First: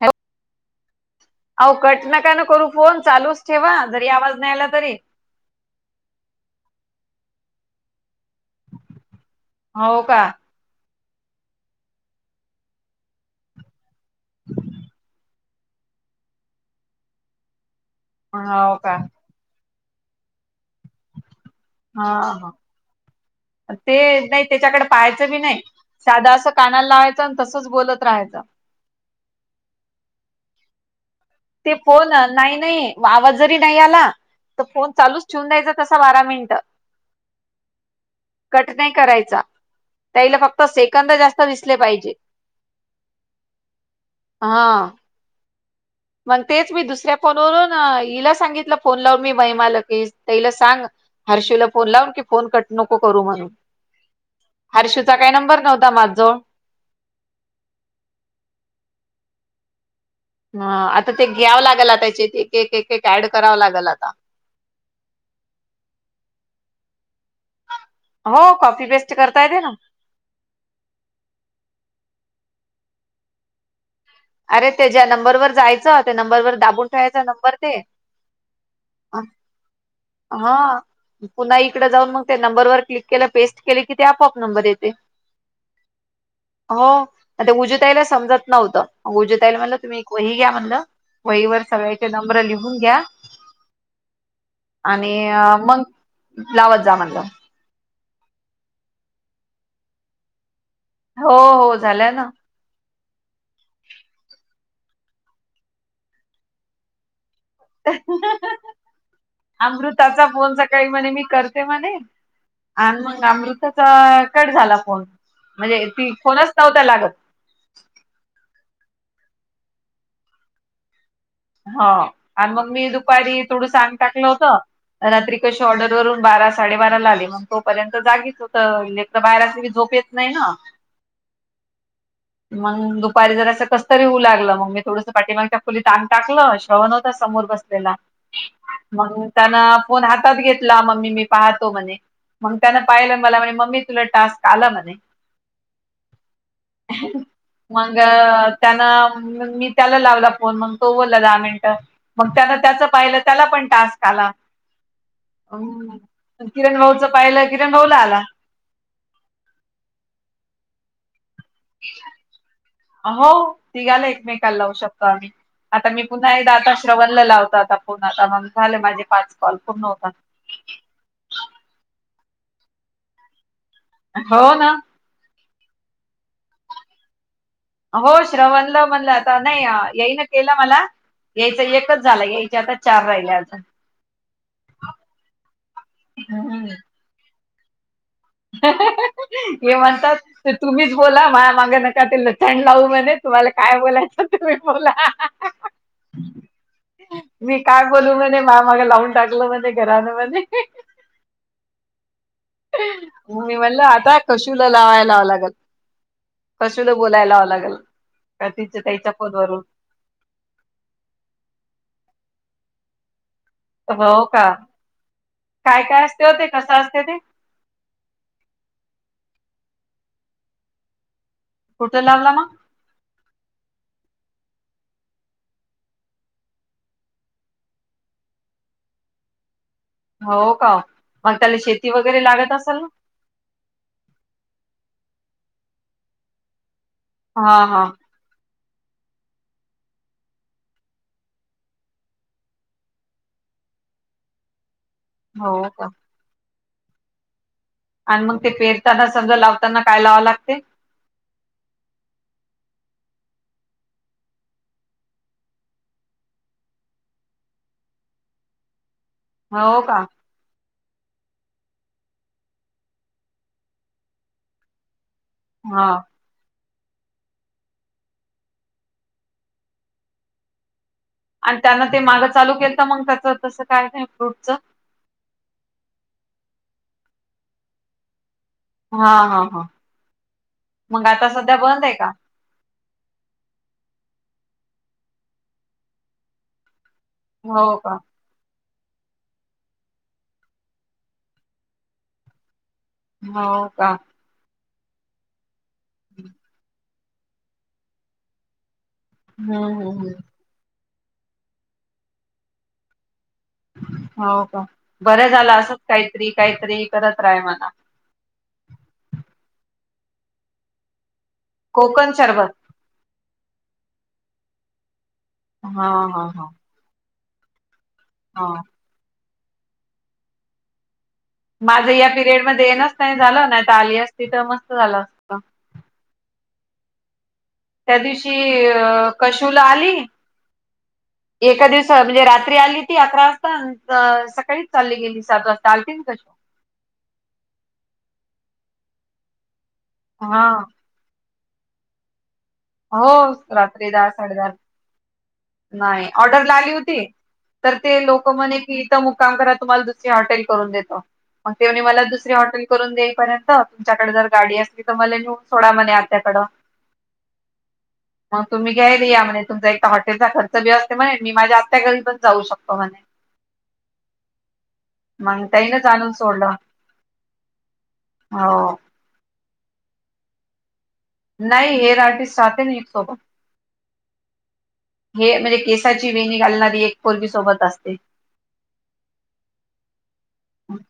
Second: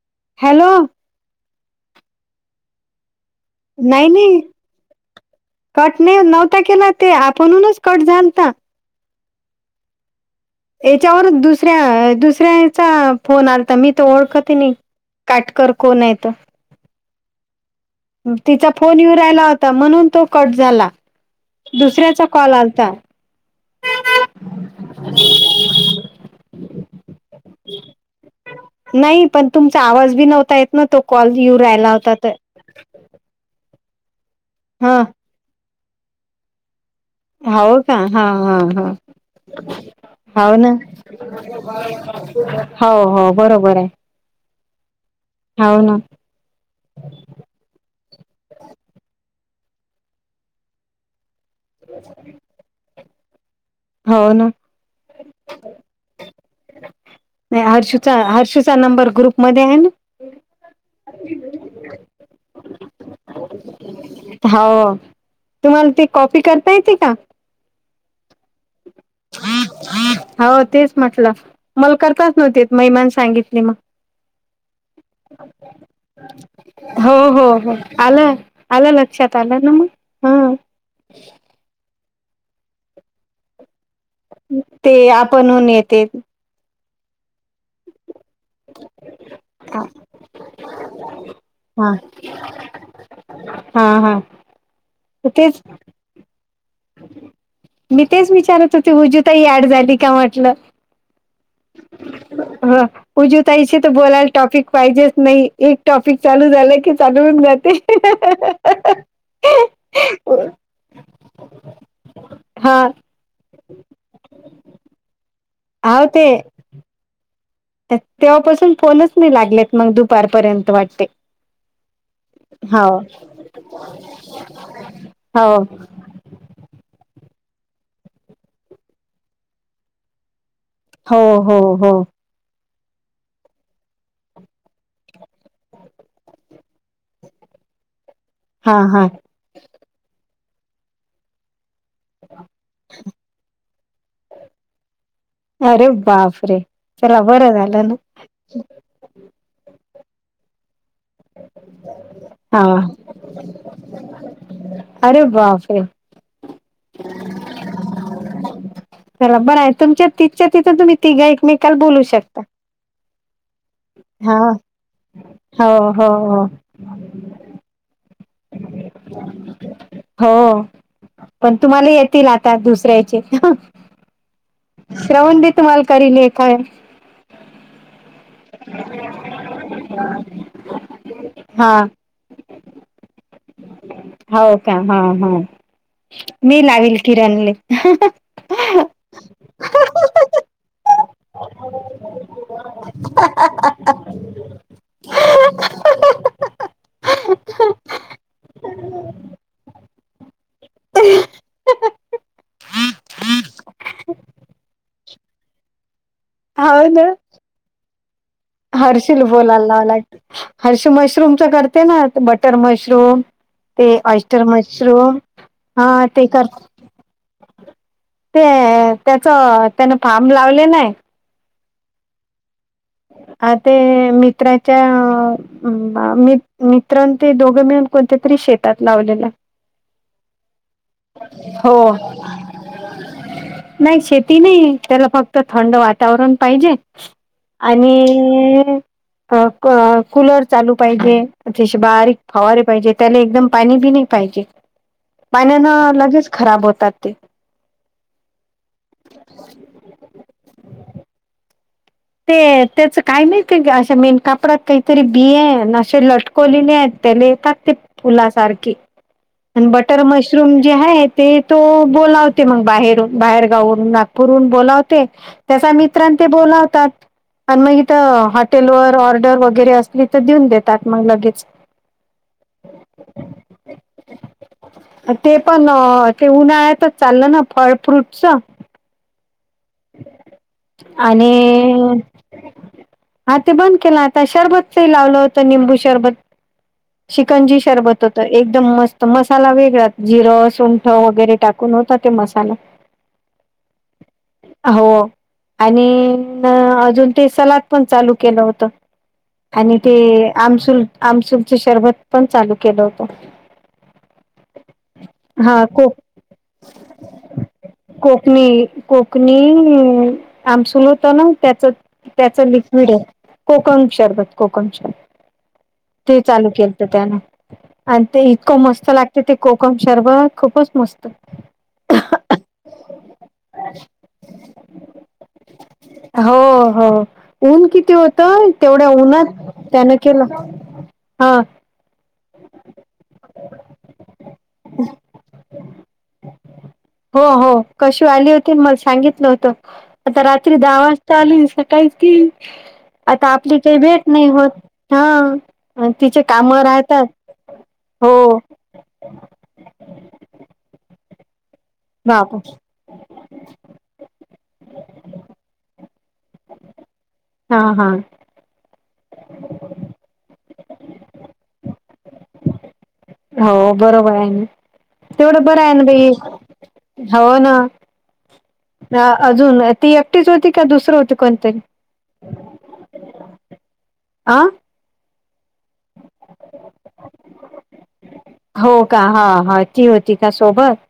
ह. हॅलो! अहो कट न का ना करू फोन चालूच ठेवा जरी आवाज नाही आला तरी कट नाही नव्हता केला ते आपणूनच कट झालत. हो का. याच्यावर दुसऱ्या दुसऱ्याचा फोन आलता मी त ओळखत नाही. काटकर कोण हेत? तिचा हो का फोन येऊ राहिला होता म्हणून तो कट झाला हा दुसऱ्याचा हा कॉल आलता. ते नाही त्याच्याकडे पाहायचं बी नाही साधा असं कानाला लावायचं आणि तसंच बोलत राहायचं. नाही पण तुमचा आवाज बी नव्हता येत. त कॉल य ते फोन नाही नाही आवाज जरी नाही आला तर फोन हा चालूच. ठेउन द्यायचं तसं बारा मिनिटं. हव का हा हा कट हा नाही करायचा त्याला हव फक्त ना. सेकंद जास्त दिसले पाहिजे हो हो बरोबर आहे. हा. हो हो ना. मग तेच मी दुसऱ्या फोनवरून हिला सांगितलं फोन लावून मी बहीमाल की तला सांग हर्षीला फोन लावून की फोन कट नको करू म्हणून. हो ना. हर्षूचा काही नंबर नव्हता माझजवळ नाही हर्षूचा हर्षूचा नंबर ग्रुपमध्ये आहे ना? ह आता ते घ्यावं लागेल त्याच्या ते एकक ऍड करावं लागेल आता हो तुम्हाला ते कॉफी करता येते का. हो कॉफी पेस्ट करता येते ना. हो तेच म्हटलं मला करताच नव्हती महिमान सांगितली मग. अरे ते ज्या नंबरवरर जायचं त्या नंबरवर दाबून हो ठेवायचा हो नंबर हो ते आलं आलं लक्षात आलं ना मग. हा पुन्हा इकडे जाऊन मग त्या नंबरवरर क्लिक केलं पेस्ट. केले कि ते आपआप नंबर येते. ते आपणहून येते हो ते उजताईला समजत नव्हतं उज म्हण हा तुम्ही एक वही घ्या म्हणलं वहीर सगळ्याचे नंब्र लिहून घ्या. हा हा आणि तेच मग लावत जा म्हणलं. मी तेच विचारत होती विजू ताई ऍड झाली का म्हटलं. हो हो झाल्या ना. हा. उजुताईशी तर बोलायला टॉपिक पाहिजेच नाही एक टॉपिक चालू झालं की चालू अमृताचा फोन सकाळी म्हणे मी करते म्हणे. हा आणि मंग अमृताचा कट झाला फोन म्हणजे हाव ती ते फोनच नव्हता लागत. तेव्हापासून फोनच नाही लागलेत मग दुपारपर्यंत वाटते. हो आणि मग मी हाव दुपारी थोडं सांग टाकलं होत रात्री हो कशी ऑर्डरवरून.. बारा साडेबाराला आले मग तोपर्यंत जागीच होते. एक तर बाहेर असले की झोप येत नाही ना. हो हो हो. मग दुपारी जर असं कस तरी होऊ लागलं. मग मी थोडस पाठीमागच्या खोलीत आंग टाकलं, श्रवण होता समोर बसलेला. हा हा मग मी त्यान फोन हातात घेतला. मम्मी मी पाहतो म्हणे. मग त्यान पाहिलं, मला म्हण मम्मी तुला टास्क आला म्हणे. अरे बापरे! चला बरं झालं ना. त्यान, म मी त्याला लावला फोन म. तो बोललं दहा मिनटं. मग त्यान हा त्याचं पाहिलं त्याला पण टास्क आला. अरे बाप रे! किरण भाऊचं पाहिलं, किरण भाऊला आला. चला बरं आहे. तुमच्या तिथच्या तिथं तुम्ही तिघ एकमेकाल बोलू शकता. हो तिघाला हा एकमेकाल लावू शकतो आम्ही. हो आता मी हो पुन्हा हो एकदा आता श श्रवणला लावता आता फोन. आता मग झाले माझे पाच कॉल पूर्ण होतात. हो पण तुम्हाला येतील आता दुसऱ्यायचे. हो ना. श्रवण बी तुमाला करील ए काय हो श्रवणल म्हणलं आता. नाही आ यायने केलं मला. यायच हा एकच झाला. यायच्या आता चार राहिले अजून. हो का? हं हं. मी अजून. लावील किरणले. हे म्हणतात ते तुम्हीच बोला. माह्या माग नका ते लचंड लावू म्हणे. तुम्हाला काय बोलायचं तुम्ही बोला. मी काय बोलू म्हणे, माया माग लावून टाकलं म्हणे, घरान म्हणे. [unintelligible] मी म्हणल आता कशुला लावायला लावा लागल. हो कशूला बोलायला लाव लागल. का तिच्या ताईच्या हर्षुला बोला फोनवरून लाव लागेल. हर्षु मशरूमच करते ना. बटर मशरूम, ते हो ऑस्टर का मशरूम, हा, ते कर करते ते. ते त्याच त्याने फार्म लावले नाही. कुठ लावला मग? अ ते मित्राच्या अं अ ब मी मित्रां ते दोघं मिळून कोणत्या तरी शेतात लावलेलये. हो का? मग त्याला हो. शेती वगैरे लागत असेल ना नाही शेती नाही. त्याला फक्त थंड वातावरण पाहिजे, हा हा आणि अं, क क कुलर चालू पाहिजे, म्हणजे असे बारीक फवारे पाहिजे. त्याले एकदम पाणी बी नही पाहिजे. हो पाण्यान का लगेच खराब होतात ते. आण मग ते पेरताना समजा लावताना काय लावं लागते? ते त्याच काही माहित? कान की अशा मेन कापडात काहीतरी बिया अन असे लट कोलेल्या आहेत त्या. त्याला येतात ते फुला सारखी. अन हो का बटर मश शरूम जे आहे ते, तो बोलावते मग बाहेरून, बाहेरगाववरून. नागपूरहून बोलावते, त्याचा हा मित्रन ते बोलावतात. पण मग इथं हॉटेल वर ऑर्डर वगैरे असली तर देऊन देतात मग लगेच. अन त्यान ते मागं चालू केल त मग त्याच तस काय काही फ्रूटच? ते पण ते उन्हाळ्यातच चाललं ना फळ फ्रूटच हा हा हा. मग आता आणि सध्या बंद आहे का हा ते बंद केलं आता शरबतचही लावलं होतं निंबू शरबत चिकंजी हो का शरबत होत. तर एकदम मस्त मसाला वेगळा जिरं सुंठ वगैरे टाकून होतात ते मसाला हो का? हो आणि अजून ते सलाद पण चालू केलं होत. हम्म आणि ते हम्म हम् आमसूल आमसूलच शरबत पण चालू केलं होत. हो का बरं झालं असत कोक काहीतरी काहीतरी करत राहाय मला कोकणी कोकणी आमसल होत ना त्याच कोकण त्याच शरबत ल. विडि कोकण शरबत कोकण शरबत हा ते हा हा चालू केल तर त्यांना आणि ते इतकं हा मस्त लागते ते कोकम शरबत खूपच मस्त माझं या पिरियडमध्येध्ये येनच नाही झालं नाही आ आली असती तर मस्त झालं अस. हो हो. ऊन किती त्या दिवशी होतं तेवढ्या अ उन्हात कशुला त्यानं आली केलं हा एका दिवसात. म्हणजे रात्री आली ती अकरा वाजता, अं सकाळीच चालली गेली. सात वाजता आलतीन कश हो हो कशी आली होती मला सांगितलं होतं आता हा रात्री दहा वाजता. चाले सकाळी त हो आता आपली काही रात्री भेट दहा नाही साडे दहा होत हा. आणि नाही तिचे ऑर्डर काम ला आली होती राहतात तर ते हो लोक म्हणे की इथं मुकाम करा तुम्हाला दुस बाप [unintelligible] करून देईपर्यंत तुमच्याकडे जर गाडी असली तर मला नेऊन सोडा मणे आत्याकडे हा हा. मग तुम्ही घ्यायल या म्हणे तुमचा एकदा हॉटेलचा खर्च बी असते म्हणे मी माझ्या आत्या घरी पण जाऊ शकतो म्हणे. हो बरोबर आहे तेवढं मग बरं आहे ना ताईनच भाई. आणून सोडलं हो ना हो अजून ती एकटीच होती का दुसरं होत. नाही हेर आर्टिस्ट राह ना सोबत आं. हे म्हणजे केसाची वेणी घालणारी एक पोर्वी सोबत असते. हो का हा हा ती होती का सोबत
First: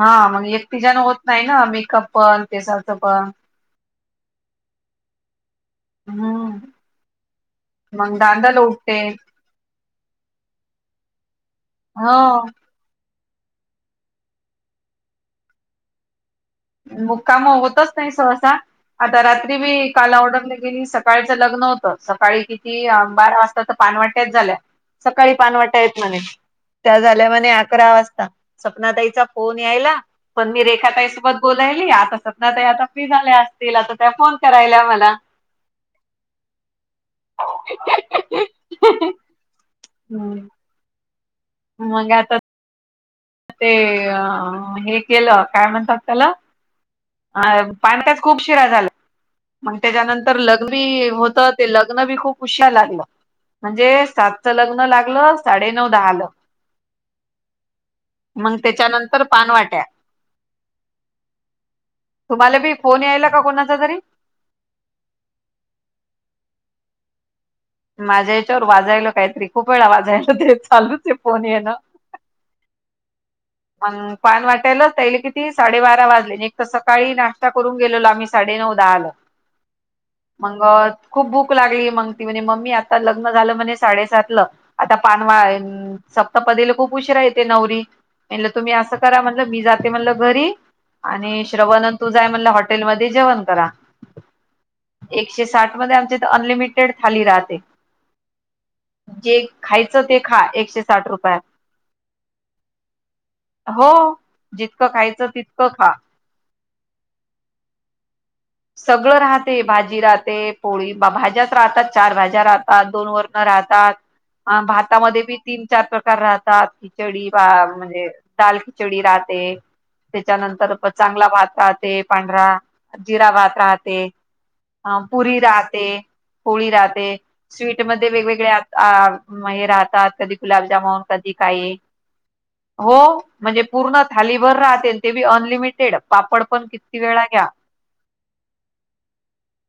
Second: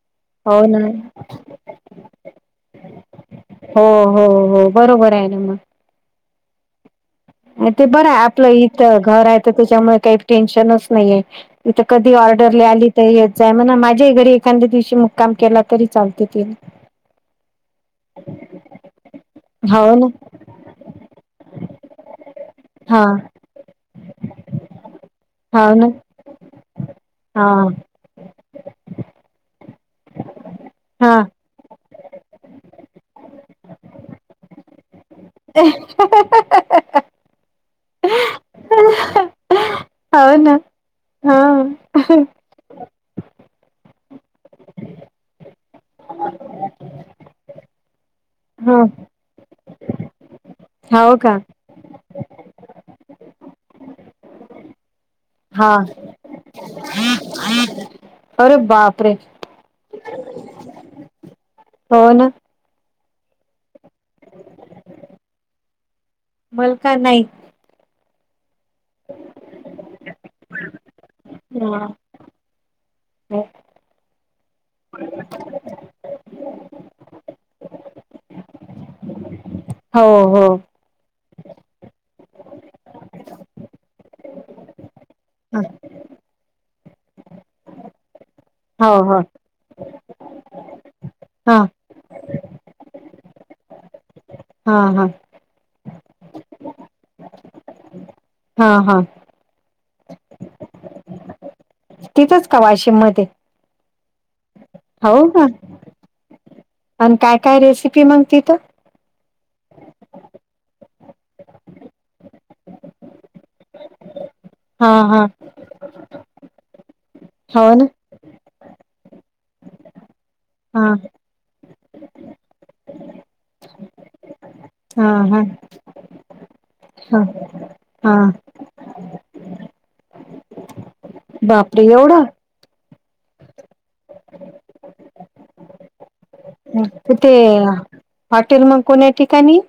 हा मग हो एकटी ना जण होत नाही ना मेकअप पण तेसारचं पण हो हो हो बरोबर आहे ना मग हम्म. ते बरं मग आहे आपलं दांदाला उठते इथ्थेघर आहे. त्यांच्यामुळे काही टेन्शनच नाहीय तथ कधी हो. ऑर्डर ल आली. यच आहे म्हणा माझ्याही घरी एखाद्या दिवशी मुक्काम केला तरी चालते ति मग काम होतच नाही सहसा आता रात्री मी हाव ना काल ऑर्डरले गेली सका सकाळचं लग्न होतं सकाळी कि कि हा बारा वाजता तर पानवाट्याच झाल्या सकाळी हाव पानवाट्या ना येत म्हणे. त्या झाल्या हा म्ह अकरा वाजता सपना ताईचा फोन यायला पण मी रेखा हा. ताईसोबत आता सतना आता फ्री झाल्या असतील आता त्या फोन करायल्या मला [unintelligible] हो [unintelligible] ना हा मग आता ते अ हे केलं काय म्हणतात त्याला अ पानकाच खूप शिरा हा झाला मग त्याच्यानंतर लग्वी हो का होत. ते लग्न बी खूप हुशार लागलं म्हणजे सातचं लग्न लागलं. हा. साडेनऊ दहाला अरे मग बापरे त्याच्यानंतर पानवाट्या हो ना. तुम्हाला बी फोन यायला का कोणाचा तरी मलका नाईक माझ्या याच्यावर वाजायला काहीतरी खूप वेळा वाजायला ते चालूच आहे फोन येनं. हा. अम पान वाटायलाच त्याला किती साडेबारा वाजले एक तर सकाळी नाश्ता करून गेलो आम्ही साडे नऊ दहाला ह मंगत खूप भूक लागली मग ती म्हणे मम्मी आता लग्न झालं म्हणे साडेसातल आता पानवा- सप्तापदीला खूप उशिरा येते नवरी. तुम्ही हो असं करा हो म्हणलं मी जाते म्हणलं घरी आणि हा श्रवण- तू जाय म्हणलं हॉटेलमध्ये जेवण करा. हा हा. एकशे साठ मध्ये आमच्या इथ अनलिमिटेड थाली राहते. हा हा. जे खायचं ते खा एकशे साठ रुपयात. तिथंच का वाशिम मध्ये? हो. जितकं हो खायचं का तितकं खा. आणि काय काय रेसिपी मग तिथ. सगळं राहते भाजी राहते पोळी भाज्याच राहतात चार भाज्या राहतात दोन वर- राहतात हा हा भातामध्ये बी तीन चार प्रकार राहतात खिचडी हो ना म्हणजे- दाल खिचडी राहते त्याच्यानंतर हा प चांगला भात राहते पांढरा. जिरा भात राहते. अ हा पुरी हा राहते पोळी राहते हा स्वीटमध्ये हा वेगवेगळे्या- अ हे राहतात कधी गुलाबजामुन कधी काही- बापरे एवढं हो म्हणजे पूर्ण थालीभर राहते ते बी अनलिमिटेड पापड पण किती वेळा घ्या. ह हॉटेल मग कोण्या ठिकाणी?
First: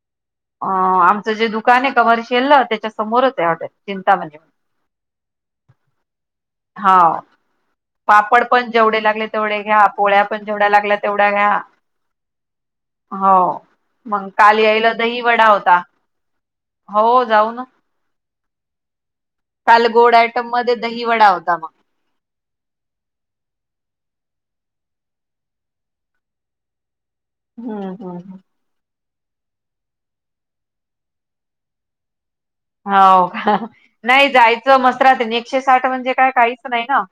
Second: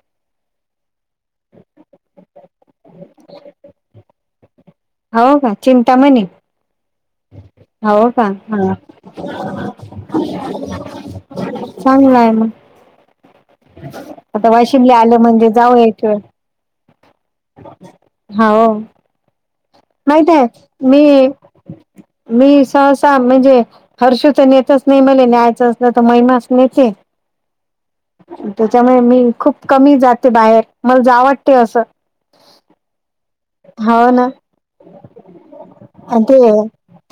अ आमचं जे दुकान आहे कमर्शियल ना त्याच्या समोरच आहेटल चिंतामणी. हो का चिंतामणी. हा. हो का पापड पण हा जेवढे लागले तेवढे घ्या पोळ्या पण जेवढ्या लागल्या तेवढ्या घ्या. चांगलं आहे मग हो. मग आता काल वाशिम यायला ला आलं दही वडा म्हणजे जाऊ होता एक वेळ. हो जाऊ ना. हो. काल गोड माहित आहे आयटम मध्ये दही वडा मी- होता मग मी सहसा म्हणजे हर्ष तर नेतच नाही म्हले न्यायचंच नाही तर महिमाच नेते. हम्म हम् ह त्याच्यामुळे मी खूप कमी जाते बाहेर मला जावटते असं हो का हो नाही ना जायचं मसरात एकशे साठ म्हणजे काय काहीच नाही ना.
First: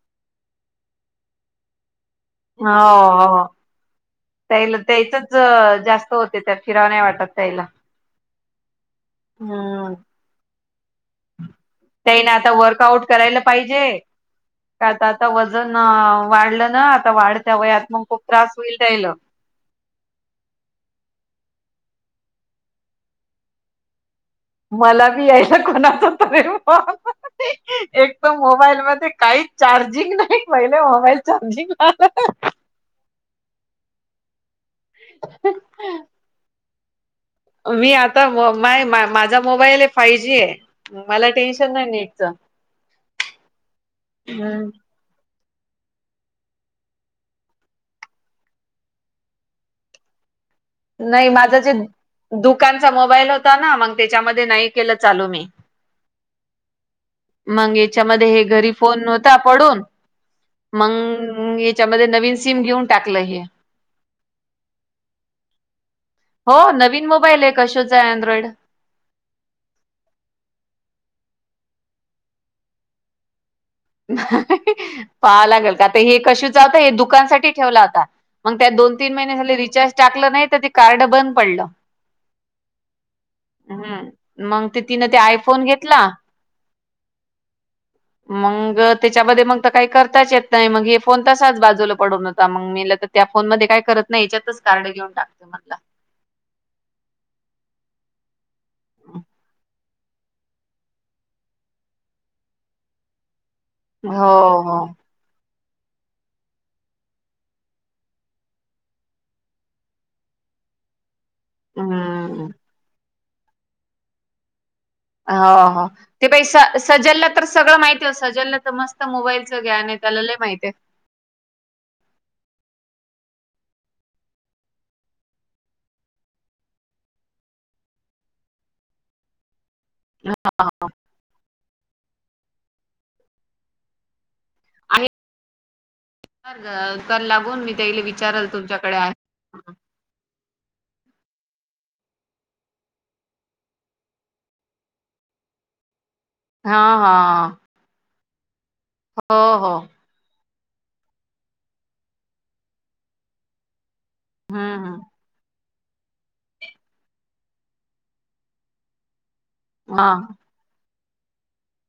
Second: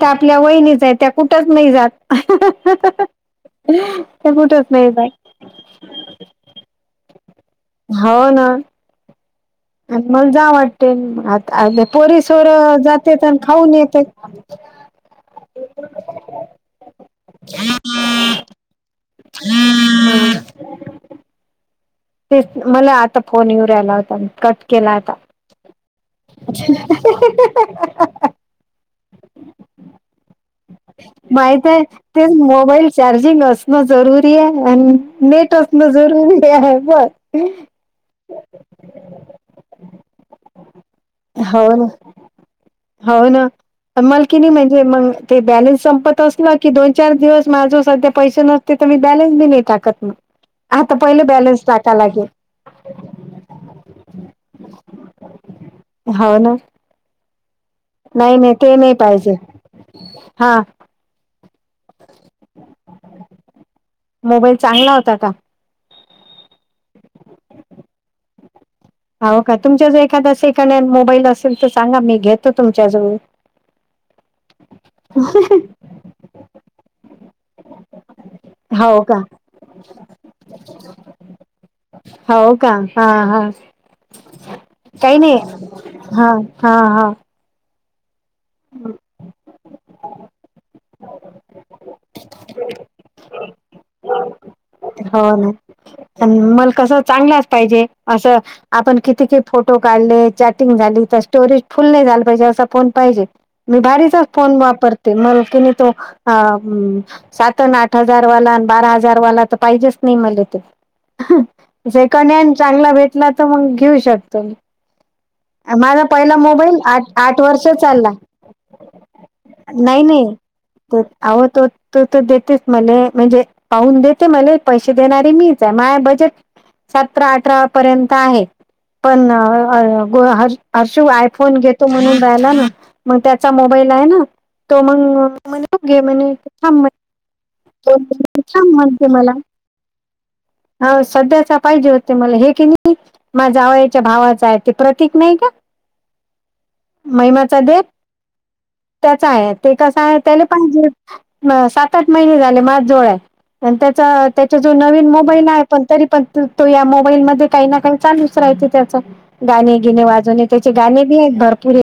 त्या आपल्या वहिनीच आहे त्या कुठंच नाही जात. हो हो ते कुठच त्या नाही जात त्याच- जास्त होते त्या फिराव नाही वाटत ताईला. हो ना. आणि मला जा वाटते त्याने पोरीसोर आता वर्कआउट जाते आणि करायला खाऊन पाहिजे येते. का आता आता वजन वाढलं ना आता वाढत वयात मग खूप त्रास होईल त्याला. हम्म तेच मला आता फोन येऊ रा्यायला होता. कट केला मला आता बी यायला कोणाच त एक तर मोबाईल मध्ये काही- चार्जिंग नाही पहिने मोबाईल माहित चार्जिंग आहे ला- तेच मोबाईल चार्जिंग असणं जरुरी आहे आणि नेट असणं जरुरी आहे बर मी आता माय माझा मोबाईल फाय जी आहे. मला टेन्शन नाही नेटच. ह आम्हाला की नी म्हणजे मग ते बॅलेन्स संपत असलं, की दोन चार दिवस माझो सध्या पैसे नसते तर मी बॅलेन्स बी नाही टाकत मग. आता पहिले बॅलन्स ते टाका लागेल दुकानचा मोबाईल होता ना, मग त्याच्यामध्ये नाही केलं चालू मी. हो ना मग याच्यामध्ये नाही, हे नाही घरी ते नाही फोन पाहिजे. होता पडून, हां, मंग हम याच्यामध्ये नवीन सिम घेऊन टाकलं हे. मोबाईल चांगला होता का? हो नवीन मोबाईल आहे, कशोचं आहे अँड्रॉइड. हो का? तुमच्या जर एखादा सेकंड हँड मोबाईल असेल तर सांगा, मी घेतो तुमच्याजवळुन. पाहा लागेल, का ता हे कशीचा होता हे दुकानसाठी ठेवला होता. मग त्यात दोन हो तीन का? महिने झाले रिचार्ज टाकलं नाही, तर ते कार्ड बंद पडलं. हो का? हां, हां. हम्म, मग ते तिनं ते काही नाही. आयफोन घेतला. हां, हां, हां. मग, त्याच्यामध्ये मग काही करताच येत नाही, मग हे फोन तसाच बाजूला पडून होता, मग मी तर त्या फोनमध्ये काय करत नाही, याच्यातच कार हो ना, पण मल कसं चांगलाच पाहिजे असं आपण किती काही फोटो काढले, चॅटिंग झाली तर स्टोरेज फुल नाही झाला पाहिजे, असा फोन पाहिजे. मी भारीचाच हो फोन हो वापर मल कि नाही तो, सात आणि आठ हजार वाला बारा हजार वाला त पाहिजेच नाही मले ते, जे हम्म [unintelligible] चांगला भे ना तर मग घेऊ शकतो. हा हा माझा ते पहिला बाई स मोबाईल आठ सजलला आठ तर वर्ष सगळं चालला माहितीय, सजलला तर मस्त मोबाईलचं ग्यान आहे त्याला लय माहितय आहे. आहो तो तो तर देतेच म्हणे, म्हणजे पाहून देत ते मले, पैसे देणारी मीच आहे माझं बजेट सतरा अठरा पर्यंत आहे. पण ह हर्शु आयफोन घेतो म्हणून राहिला ना, मग त्याचा मोबाईल आहे ना. तो आहे मंग म्हणे घे म्हणे, तु थांब तर दुकान लागून मी त्याला विचारल तुमच्याकडे [unintelligible] आहे. ला, अहो सध्याचा पाहिजे होते मला हे की नाही माझ्या जावयाच्या भावाच आहे, ते प्रतीक नाही का? हा हा महिमाचा देत त्याचा हो आहे, ते हो कसं आहे त्याला पण, जे सात आठ महिने झाले माझ्याच जवळ आहे. आणि त्याचा, त्याचा जो हम्म हम्म. नवीन मो पहिला आहे, पण तरी पण तो या मोबाईल मध्ये काही ना काही चालूच राहते त्याचा. गाणे गिणे हा. वाजवणे त्याचे गाणे बी आहेत भरपूर